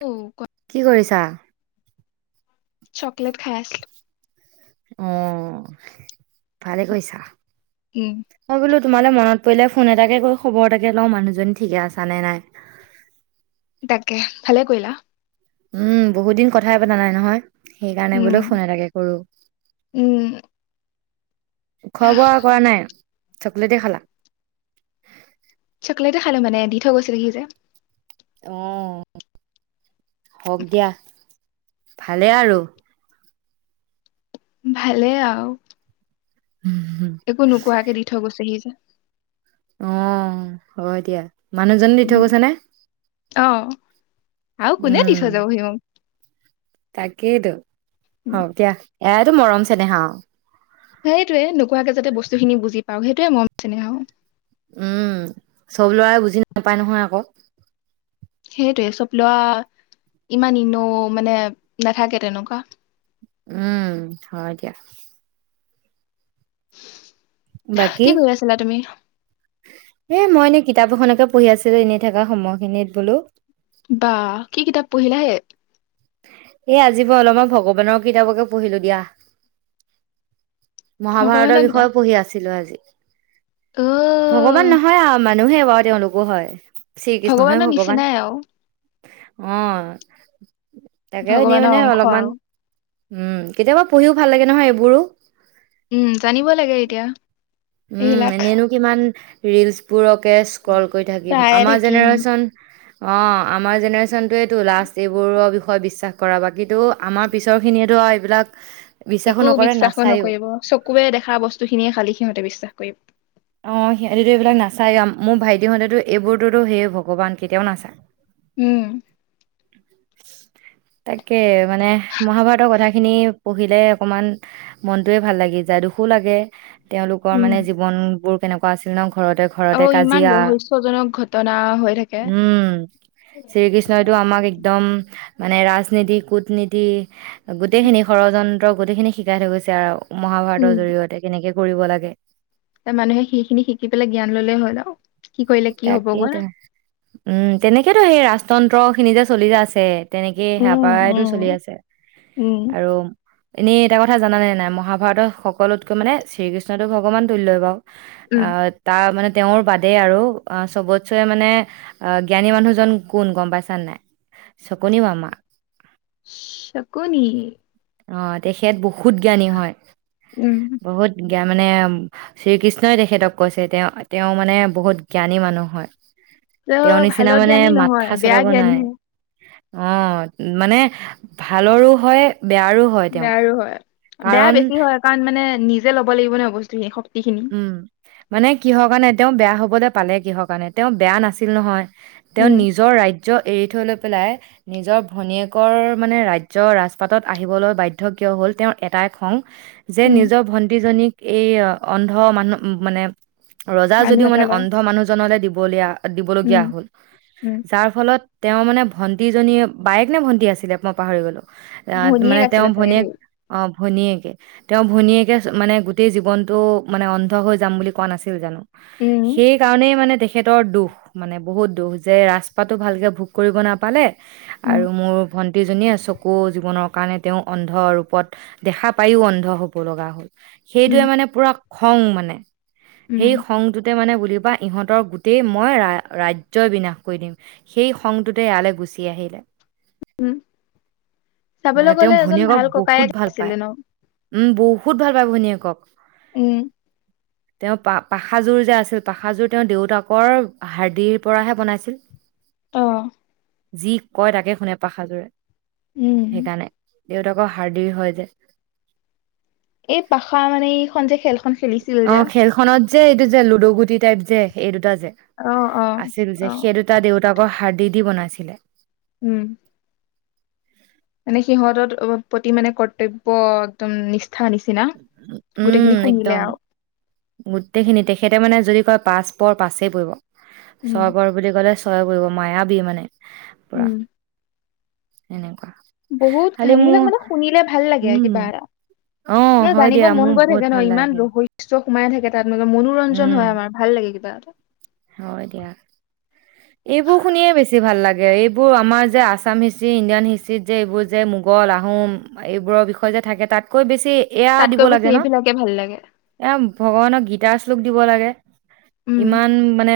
অ কি কৰিছা? চকলেট খাই আছিলো। উম ভালে কৰিছা। উম তোমালে মনত পৰিলে ফোন এটাকে কৰি খবৰ এটাকে লওঁ মানুহজন ঠিকে আছা নে নাই? তাকেহে ভালে কৰিলা উম বহুত দিন কথাই পতা নাই নহয়। সেইকাৰণে উম বোলে ফোন এটাকে কৰো। উম খোৱা বোৱা কৰা নাই চকলেটে খালা চকলেটে খালো মানে দি থৈ গৈছিলে সি যে অহ হওক দিয়া ভালেই আৰু ভালে আও একো নোকোৱাকে দি থৈ গৈছেহি যে উম হব দিয়া মানুহজনে দি থৈ গৈছে নে? অহ আৰু কোনে দি থৈ যাবহি মোক তাকেটো উম হওক দিয়া এয়াতো মৰম- চেনেহ আও সেইটোৱে নোকোৱাকৈ যাতে বস্তুখিনি বুজি পাও সেইটোৱে মৰম-চেনেহ আও উম চব ল'ৰাই বুজি নাপায় নহয় আকৌ সেইটোৱে চব ল'ৰা ইমান ইনো মানে নাথাকে তেনেকুৱা। উম হয় দিয়া [unintelligible] কি কৰি আছিলা তুমি? এহ মই এনে কিতাপ এখনকে পঢ়ি আছিলো এনেই থকা সময়খিনিত বোলো। বাহ কি কিতাপ পঢ়িলা হে? এ আজি মই অলপমান ভগৱানৰ কিতাপকে পঢ়িলো দিয়া। মহাভাৰতৰ ভগৱানৰ কিতাপ বিষয়েও পঢ়ি আছিলো আজি। অ [inaudible] ভগৱান নহয় আৰু আমাৰ নুহে বাওঁ তেওঁলোকো হয়। শ্ৰীকৃষ্ণহে ভগৱানৰ ভগৱান নিচিনাই আও। অ'। তাকে, এনে ভগৱানৰ মানে অংশ অলপমান। আৰু উম, কেতিয়াবা পঢ়িও ভাল লাগে নহয় এইবোৰো। উম, জানিব লাগে এতিয়া। উম, এইবিলাক এনেইনো কিমান ৰিলছবোৰক কে স্ক্ৰল কৰি থাকিম, চায়ে আমাৰ থাকিম। জেনেৰেচন অ', আমাৰ জেনেৰেশ্যন টো এইটো, লাষ্ট এইবোৰৰ বিষয়ে বিশ্বাস কৰাবাক কিন্তু, আমাৰ পিছৰ খিনিয়েতো আও এই বিলাক একো বিশ্বাসো নকৰিব, চকুৱে দেখা বস্তু খিনিয়ে খালী সিহঁতে বিশ্বাস [unintelligible] অ', সিহঁতিটো এইবিলাক নাচায়ে, মোৰ ভাইটিহঁতেতো এইবোৰতো হে ভগৱান, কেতিয়াও নাচায়। উম। তাকে মানে, মহাভাৰতৰ কথাখিনি পঢ়িলে অকমান মনটোয়ে ভাল লাগি যায়, দুখো লাগে। তেওঁলোকৰ উম মানে জীৱন বোৰ কেনেকুৱা আছিল ন ঘৰতে ঘৰতে আৰু ইমান কাজিয়া, ৰহস্যজনক ঘটনা হৈ থাকে। উম, শ্ৰীকৃষ্ণইটো আমাক একদম মানে, ৰাজনীতি, কূটনীতি গোটেই খিনি ষড়যন্ ত্ৰ, গোটেইখিনি শিকাই থৈ গৈছে আৰু। উম মহাভাৰতৰ জৰিয়তে কেনেকে কৰিব লাগে। মানুহে সেইখিনি শিকি পেলাই জ্ঞান ল'লেই হ'ল আও। তাকেইতো, উম, তেনেকেইতো সেই ৰাস্ তন্ত্ৰখিনি যে, চলি যে আছে তেনেকেই, সেয়া উম পৰাইটো উম চলি আছে, উম। আৰু এনেই এটা কথা জানানে নাই মহাভাৰতৰ সকলোতকৈ মানে শ্ৰীকৃষ্ণটোক ভগৱান তুল্যই বাৰু অ উম তাৰ মানে তেওঁৰ বাদে আৰু চবতচে মানে জ্ঞানী মানুহজন কোন গম পাইছা নাই সকুনি মামা সকুনি অ তেখেত বহুত জ্ঞানী হয় উম এতিয়া মানে শ্ৰীকৃষ্ণই তেখেতক কৈছে তেওঁ তেওঁ মানে বহুত জ্ঞানী মানুহ হয় অ তেওঁৰ ভাল নিচিনা মানে জ্ঞানী নহয় মাথা বেয়া চলাব নাই জ্ঞানীহে অ মানে ভালৰো হয় বেয়াৰো হয় তেওঁ বেয়াৰো হয় বেয়া কাৰণ বেছি হয় কাৰণ মানে নিজে ল'ব লাগিব নহয় বস্তুখিনি শক্তিখিনি। উম মানে কিহৰ কাৰণে তেওঁ বেয়া হ'ব দে পালে কিহৰ কাৰণে তেওঁ বেয়া নাছিল নহয় তেওঁ উম। নিজৰ ৰাজ্য ৰাজ্য এৰি থৈ লৈ পেলাই নিজৰ ভনীয়েকৰ মানে ৰাজ্যৰ ৰাজপাটত আহিবলৈ বাধ্য কিয় হ'ল তেওঁৰ এটাই খং যে উম নিজৰ ভন্টি জনীক এইয়া অন্ধ মানুহ মানে ৰজা মানুহ যদিও এটা মানে লয় অন্ধ মানুহ জনলৈ দিব বলীয়া উম। দিবলগীয়া হ'ল উম, যাৰ ফলত তেওঁ মানে ভণ্টীজনীয়ে বায়েক নে ভণ্টী আছিলে মই পাহৰি গলো অহ ভনীয়েক মানে তেওঁ আছিলে চাগে ভনীয়েক দেই অ ভনীয়েকে তেওঁ ভনীয়েকে মানে গোটেই জীৱনটো অ মানে অন্ধ হৈ যাম বুলি কোৱা নাছিল জানো উম। সেইকাৰণেই মানে দেখি তেখেতৰ দুখ মানে বহুত দুখ যে ৰাছ পাতটো ভালকৈ ভোগ কৰিব নাপালে উম, আৰু মোৰ ভন্টি গোটেইজনীয়ে চকু জীৱনৰ কাৰণে তেওঁ অন্ধ ৰূপত দেখা পায়ো অন্ধ হ'ব লগা হ'ল উম, সেইটোয়ে মানে খং মানে উম, সেই খংটোতে মানে বুলিব বা ইহঁতৰ গোটেই মই ৰাজ্যয়েই বিনাশ কৰি দিম সেই খংটোতে ইয়ালৈ গুচি আহিলে মানে চাবলৈ তেওঁ গলে এজন ভনীয়েকক ভাল বহুত ককায়েক ভাল পায় আছিলে ন উম বহুত ভাল পায় ভনীয়েকক উম তেওঁ পা পাখাযোৰ যে আছিল পাখাযোৰ তেওঁ দেউতাকৰ হাৰ্দিৰ পৰাহে বনাইছিল অ যি কয় তাকে শুনে পাখাজোৰে উম, সেইকাৰণে দেউতাকৰ হাৰ্দিৰ হয় যে এই ভাষা মানে সন্দেহে হেনো খন খোলিছিল অ যে খেলখনত যে এইটো যে লুডু গুটি টাইপ যে এই দুটা অ', অ', আছিল যে অ', সেই দুটা দেউতাকৰ সাৰ দি দি বনাইছিলে উম মানে সিহঁতৰ প্ৰতি মানে কৰ্তব্য একদম নি উম একদম আৰু গোটেইখিনি তেখেতে মানে যদি য় পাছ পৰ পাছেই পৰিব উম, চবৰ বুলি ক'লে চহ কৰিব মায়াবি মানে পুৰা উম। [unintelligible] বহুত খালি কাহী বিলাক মোৰ মানে শুনিলে ভাল লাগে আৰু উম কিবা এটা। অ নহ হয় জানিব দিয়া মন মোৰ গৈ বহুত থাকে ন ভাল ইমান লাগে ৰহৈ টো সোমাই থাকে তাত। [unintelligible] মনোৰঞ্জন উম হয় আমাৰ ভাল লাগে কিবা [unintelligible] হয় দিয়া এইবোৰ শুনিয়ে বেছি ভাল লাগে এইবোৰ আমাৰ যে আছাম হিষ্ট্ৰী ইণ্ডিয়ান হিষ্ট্ৰিত যে এইবোৰ যে মোগল আহোম এইবোৰৰ বিষয়ে যে থাকে তাতকৈ বেছি এয়া দিব তাতকৈ বেছি লাগে ন? এইবিলাকে ভাল লাগে। এয়া ভগৱানৰ গীত। [unintelligible] দিব লাগে। উম ইমান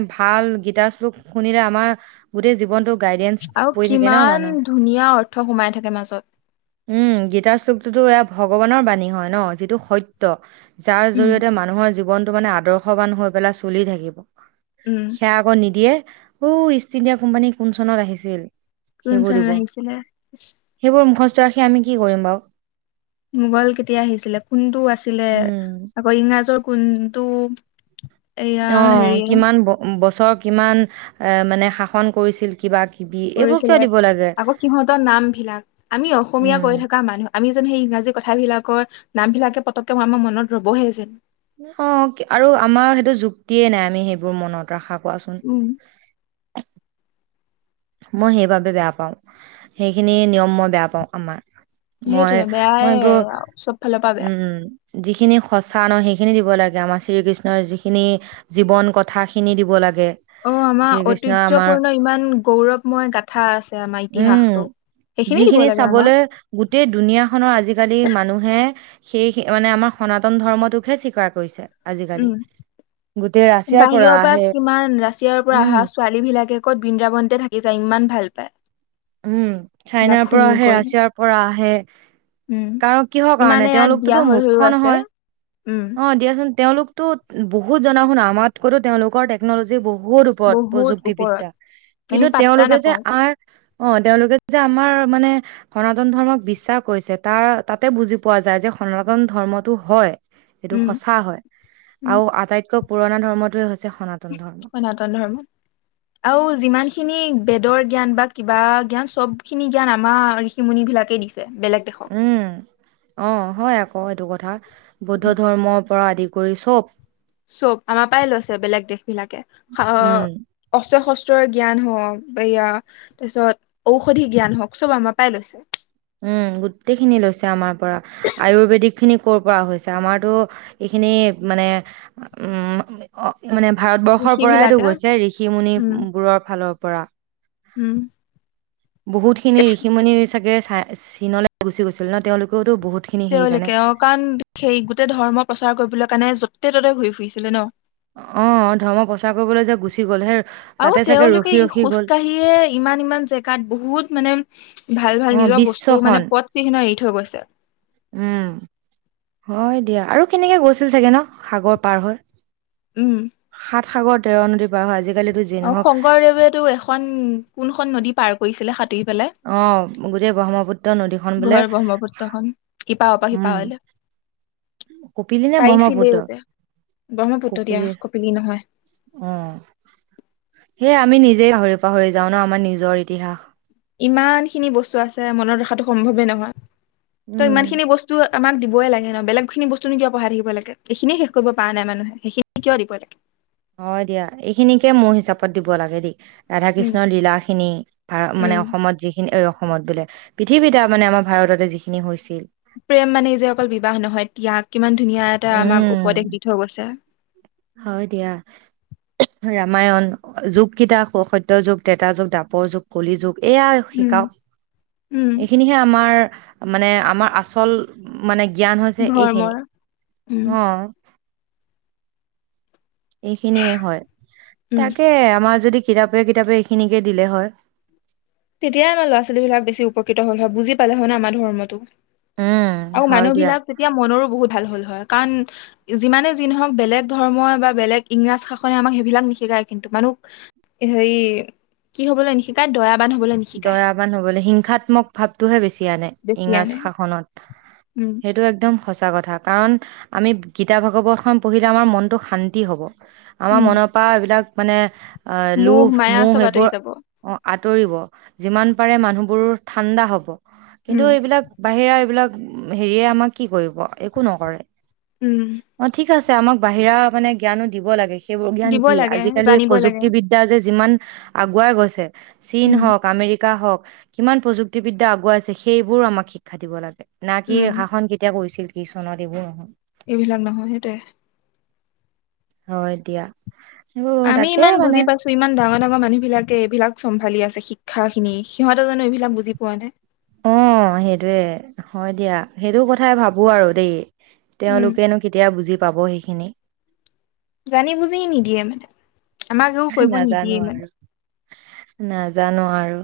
[unintelligible] ভাল গীতাৰ শ্লোক শুনিলে আমাৰ গোটেই জীৱনতোক গাইডেন্স আৰু পৰি থাকে ন কিমান মানু্হ। ধুনীয়া অৰ্থ সোমাই থাকে মাজত উম। গীতাৰ শ্লোক টো- টো [unintelligible] ভগৱানৰ বাণী হয় ন যিটো সত্য। যাৰ উম জৰিয়তে মানুহৰ জীৱন টো মানে আদৰ্শবান হৈ পেলাই চলি থাকিব। উম সেয়া আকৌ নিদিয়ে। অ ইষ্ট ইণ্ডিয়া কোম্পানী কোন চনত আহিছিল? কোন সেইবোৰ চনত দিব। আনিছিলে? [unintelligible] আমি কি কৰিম বাৰু? মোগল কেতিয়া আহিছিলে, কোনটো আছিলে উম, আকৌ ইংৰাজৰ কোনটো এয়া অ' হেৰি কিমান ব - বছ [unintelligible] কিমান মানে শাসন কৰিছিল কিবা কিবি এইবোৰ কিয় কৰিছিলে। দিব লাগে? আকৌ সিহঁতৰ নাম বিলাক আমি অসমীয়া উম, কৈ থকা মানুহ আমি যেন সেই ইংৰাজী কথাবিলাকৰ নামবিলাকে পটতকে ম-ম মনত ৰ'বহে যেন। অ আৰু আমাৰ সেইটো যুক্তিয়ে নাই আমি সেইবোৰ মনত ৰাখা। কোৱাচোন? উম মই সেইবাবে বেয়া পাওঁ সেইখিনি নিয়ম মই বেয়া পাওঁ আমাৰ। মই সেইটোয়ে - বেয়াই মই এইবোৰ চব ফালৰ পৰা বেয়া উম যিখিনি সঁচা ন সেইখিনি দিব লাগে আমাৰ শ্ৰীকৃষ্ণৰ যিখিনি জীৱন কথাখিনি দিব লাগে। অ আমাৰ শ্ৰীকৃষ্ণই আমাৰ ঐতিহ্যপূৰ্ণ ইমান গৌৰৱ উম সেইখিনি দিব যিখিনি লাগে আমাক চাবলৈ গোটেই দুুনীয়াখনৰ আজিকালি মানুহে সেই [unintelligible] মানে আমাৰ সনাতন ধৰ্মটোকহে স্বীকাৰ কৰিছে। আজিকালি গোটেই উ'ম ৰাছিয়াৰ বাহিৰৰ পৰা আহে কিমান ৰাছিয়াৰ পৰা উম অহা ছোৱালী বিলাকে। কত বৃন্দাবনে থাকি যায় ইমান ভাল পায়। উম চাইনাৰ এইবিলাক পৰা শুনি আহে কৰি ৰাছিয়াৰ পৰা আহে। হয় উম [unintelligible] কাৰ কিহৰ কাৰণে ইমানে ইয়াত বিয়া তেওঁলোকতোতো হৈ মূৰ্খ হৈও আছে নহয় উম অ দিয়াচোন তেওঁলোকতো। বহুত জনা শুন আমাত কৰো তেওঁলোকৰ টেকনলজি বহুত। বহুত ওপৰত বহুত ওপৰত প্ৰযুক্তিবিদ্যা আমি কিন্তু পাত্তা তেওঁলোকে যে নাপাওঁ আমাৰ। অ তেওঁলোকে যে আমাৰ মানে সনাতন ধৰ্মক বিশ্বাস কৰিছে তাৰ তাতে বুজি পোৱা যায় যে সনাতন ধৰ্মটো হয়। এইটো উম সচা হয় উম আৰু আটাইতকৈ। আটাইতকৈ পুৰণা ধৰ্মটোৱেই হৈছে। সনাতন ধৰ্ম। সনাতন ধৰ্ম আৰু যিমানখিনি। বেদৰ জ্ঞান বা কিবা জ্ঞান সব খিনি জ্ঞান আমাৰ ঋষি মুনি বিলাকে দিছে। বেলেগ দেশক উ'ম অ হয় আকৌ। অ এইটো কথা। বৌদ্ধ ধৰ্মৰ পৰা আদি। কৰি চব। চব আমাৰ পৰাই লৈছে বেলেগ দেশ বিলাকে উম, অস্ত্ৰ শস্ত্ৰৰ জ্ঞান হওক। ইয়া তাৰপিছত ঔষধি জ্ঞান হওক চব আমাৰ পাই লৈছে। গোটেইখিনি লৈছে আমাৰ পৰা আয়ুৰ্বেদিকখিনি ক'ৰ পৰা হৈছে আমাৰতো এইখিনি মানে [inaudible] মানে ঋষি ভাৰতবৰ্ষৰ পৰাইতো বিলাকে গৈছে ঋষি মুনি উম বোৰৰ ফালৰ পৰা। পৰা। উ'ম। বহুত খিনি ঋষিমণি চাগে চ চীনলৈ গুচি গৈছিল ন তেওঁলোকও। তেওঁলোকে অ কাৰণ সেই গোটেই ধৰ্ম প্ৰচাৰ কৰিবলৈ কাৰণে য। যতে ততে ঘূৰি ফুৰিছিলে ন। অ ধৰ্ম প্ৰচাৰ কৰিবলৈ যে গুচি গ'ল হে। আৰু তেওঁলোকে ই খোজ কঢ়িয়ে ইমান ইমান জেগাত বহুত মানে ভাল অ ভাল নিজৰ বস্তু বিশ্বখন মানে পথ চিহ্ন। থৈ গৈছে। উ'ম। অ দিয়া আৰু কেনেকে গৈছিল চাগে ন সাগৰ পাৰ হৈ। উ'ম। সাত সাগৰ তেৰ নদী পাৰ হয় আজি। অ শংকৰদেৱেতটো এখন কোনখন নদী পাৰ কৰিছিলে। সাঁতুৰি পেলাই অ গোটেই ব্ৰহ্মপুত্ৰ নদীখন। বোলে ঘৰ ব্ৰহ্মপুত্ৰখন ইপাৰৰ উম শিপাৰৰ। কপিলি নে ব্ৰহ্মপুত্ৰ ব্ৰহ্মপুত্ৰ দিয়া কপিলি নহয় আহ সেয়ে আমি নিজেই পাহৰি পাহৰি যাওঁ ন আমাৰ নিজৰ ইতিহাস ইমান খিনি বস্তু আছে মনত ৰখাতটো সম্ভৱেই নহয় তই উম ইমান খিনি বস্তু আমাক দিবই লাগে ন বেলেগখিনি বস্তুনো কিয় পঢ়াই থাকিব লাগে এইখিনিয় শেষ কৰিব পৰা নাই মানুহে সেইখিনি কিয় দিব লাগে হয় দিয়া এইখিনিকে মোৰ হিচাপত দিব লাগে দেই ৰাধা উম কৃষ্ণৰ লীলা খিনি ভাৰ উম মানে অসমত যিখিনি অসমত বোলে পৃথিৱীতে মানে আমাৰ ভাৰততে যিখিনি হৈছিল প্ৰেম মানে এই যে অকল বিবাহ নহয় ত্যাগ কিমান ধুনীয়া এটা আমাক উম উপদেশ দি থৈ গৈছে হয় দিয়া ৰামায়ণ যুগ কেইটা সত্য যুগ তেতাৰ যুগ দাপৰ যুগ কলি যুগ এয়াই উম শিকাওক উম এইখিনিহে আমাৰ মানে আমাৰ আচল মানে জ্ঞান হৈছে এইখিনি ধৰ্মৰ উম অ এইখিনিয়ে হয় উম তাকে আমাৰ যদি কিতাপে কিতাপে এইখিনিকে দিলে হয় তেতিয়াই আমাৰ ল'ৰা ছোৱালী বিলাক বেছি উপকৃত হ'ল হয় বুজি পালে হয় ন আমাৰ ধৰ্মটো উম আৰু হয় মানুহ দিয়া বিলাক যেতিয়া মনৰ বহুত ভাল হল হয় কাৰণ যিমানে যি নহওক বেলেগ ধৰ্ম বা বেলেগ ইংৰাজ শাসনে আমাক সেইবিলাক নিশিকায় কিন্তু মানুহ হেৰি কি হবলৈ নিশিকায় দয়া দয়াাবান হবলৈ শিক্ষাত্মক ভাৱটোহে বেছি বেছি ইংৰাজ আনে শাসনত উম সেইটো একদম সচ সঁচা কথা কাৰণ আমি গীতা ভাগৱতখন পঢ়িলে আমাৰ মনটো শান্তি হ'ব আমাৰ উম মনৰ পৰা এইবিলাক মানে অ লোভ মায়া মোহ চব আঁতৰি সেইবোৰ যাব অ তৌৰিব যিমান পাৰে মানুহবোৰ ঠাণ্ডা হব কিন্তু উম এইবিলাক বাহিৰা এইবিলাক হেৰিয়ে আমাক কি কৰিব একো নকৰে উম অ থিক আছে আমাক বাহিৰা মানে জ্ঞানো দিব লাগে সেইবোৰ জ্ঞান দিব কি লাগে আজিকালি জানিব লাগে প্ৰযুক্তিবিদ্যা যে যিমান আগুৱাই গৈছে চীন উম হওক মেকা হওক কিমান প্ৰযুক্তিবিদ্যা আগুৱাইছে সেইবোৰো আমাক শিক্ষা দিব লাগে না কি উম শাসন কেতিয়া কৰিছিল কি চনৰ দিব এই বিলাক নহয় হেতুৱে অ এতিয়া আমি ইমান বুজি পাইছো ইমান ডাঙৰ তেনেকুৱা মানুহ বিলাকে এইবিলাক চম্ভালি আছে শিক্ষা খিনি সিহতে জানো এইবিলাক বুজি পোৱা নাই অ সেইটোৱে হয় দিয়া সেইটো কথাই ভাবো আৰু দেই উম তেওঁলোকেনো কেতিয়া বুজি পাব সেই খিনি জানি বুজি নিদিয়ে মানে আমাকেও কৰিব নাজানো নিদিয়ে মানে আৰু নাজানো আৰু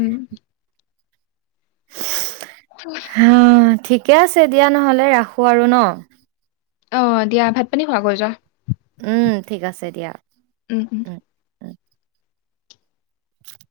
উম হা ঠিক ঠিকে আছে দিয়া নহলে ৰাখোঁ আৰু ন অ দিয়া ভাত পানী খোৱা গৈ যোৱা উম ঠিক আছে দিয়া উম উম হম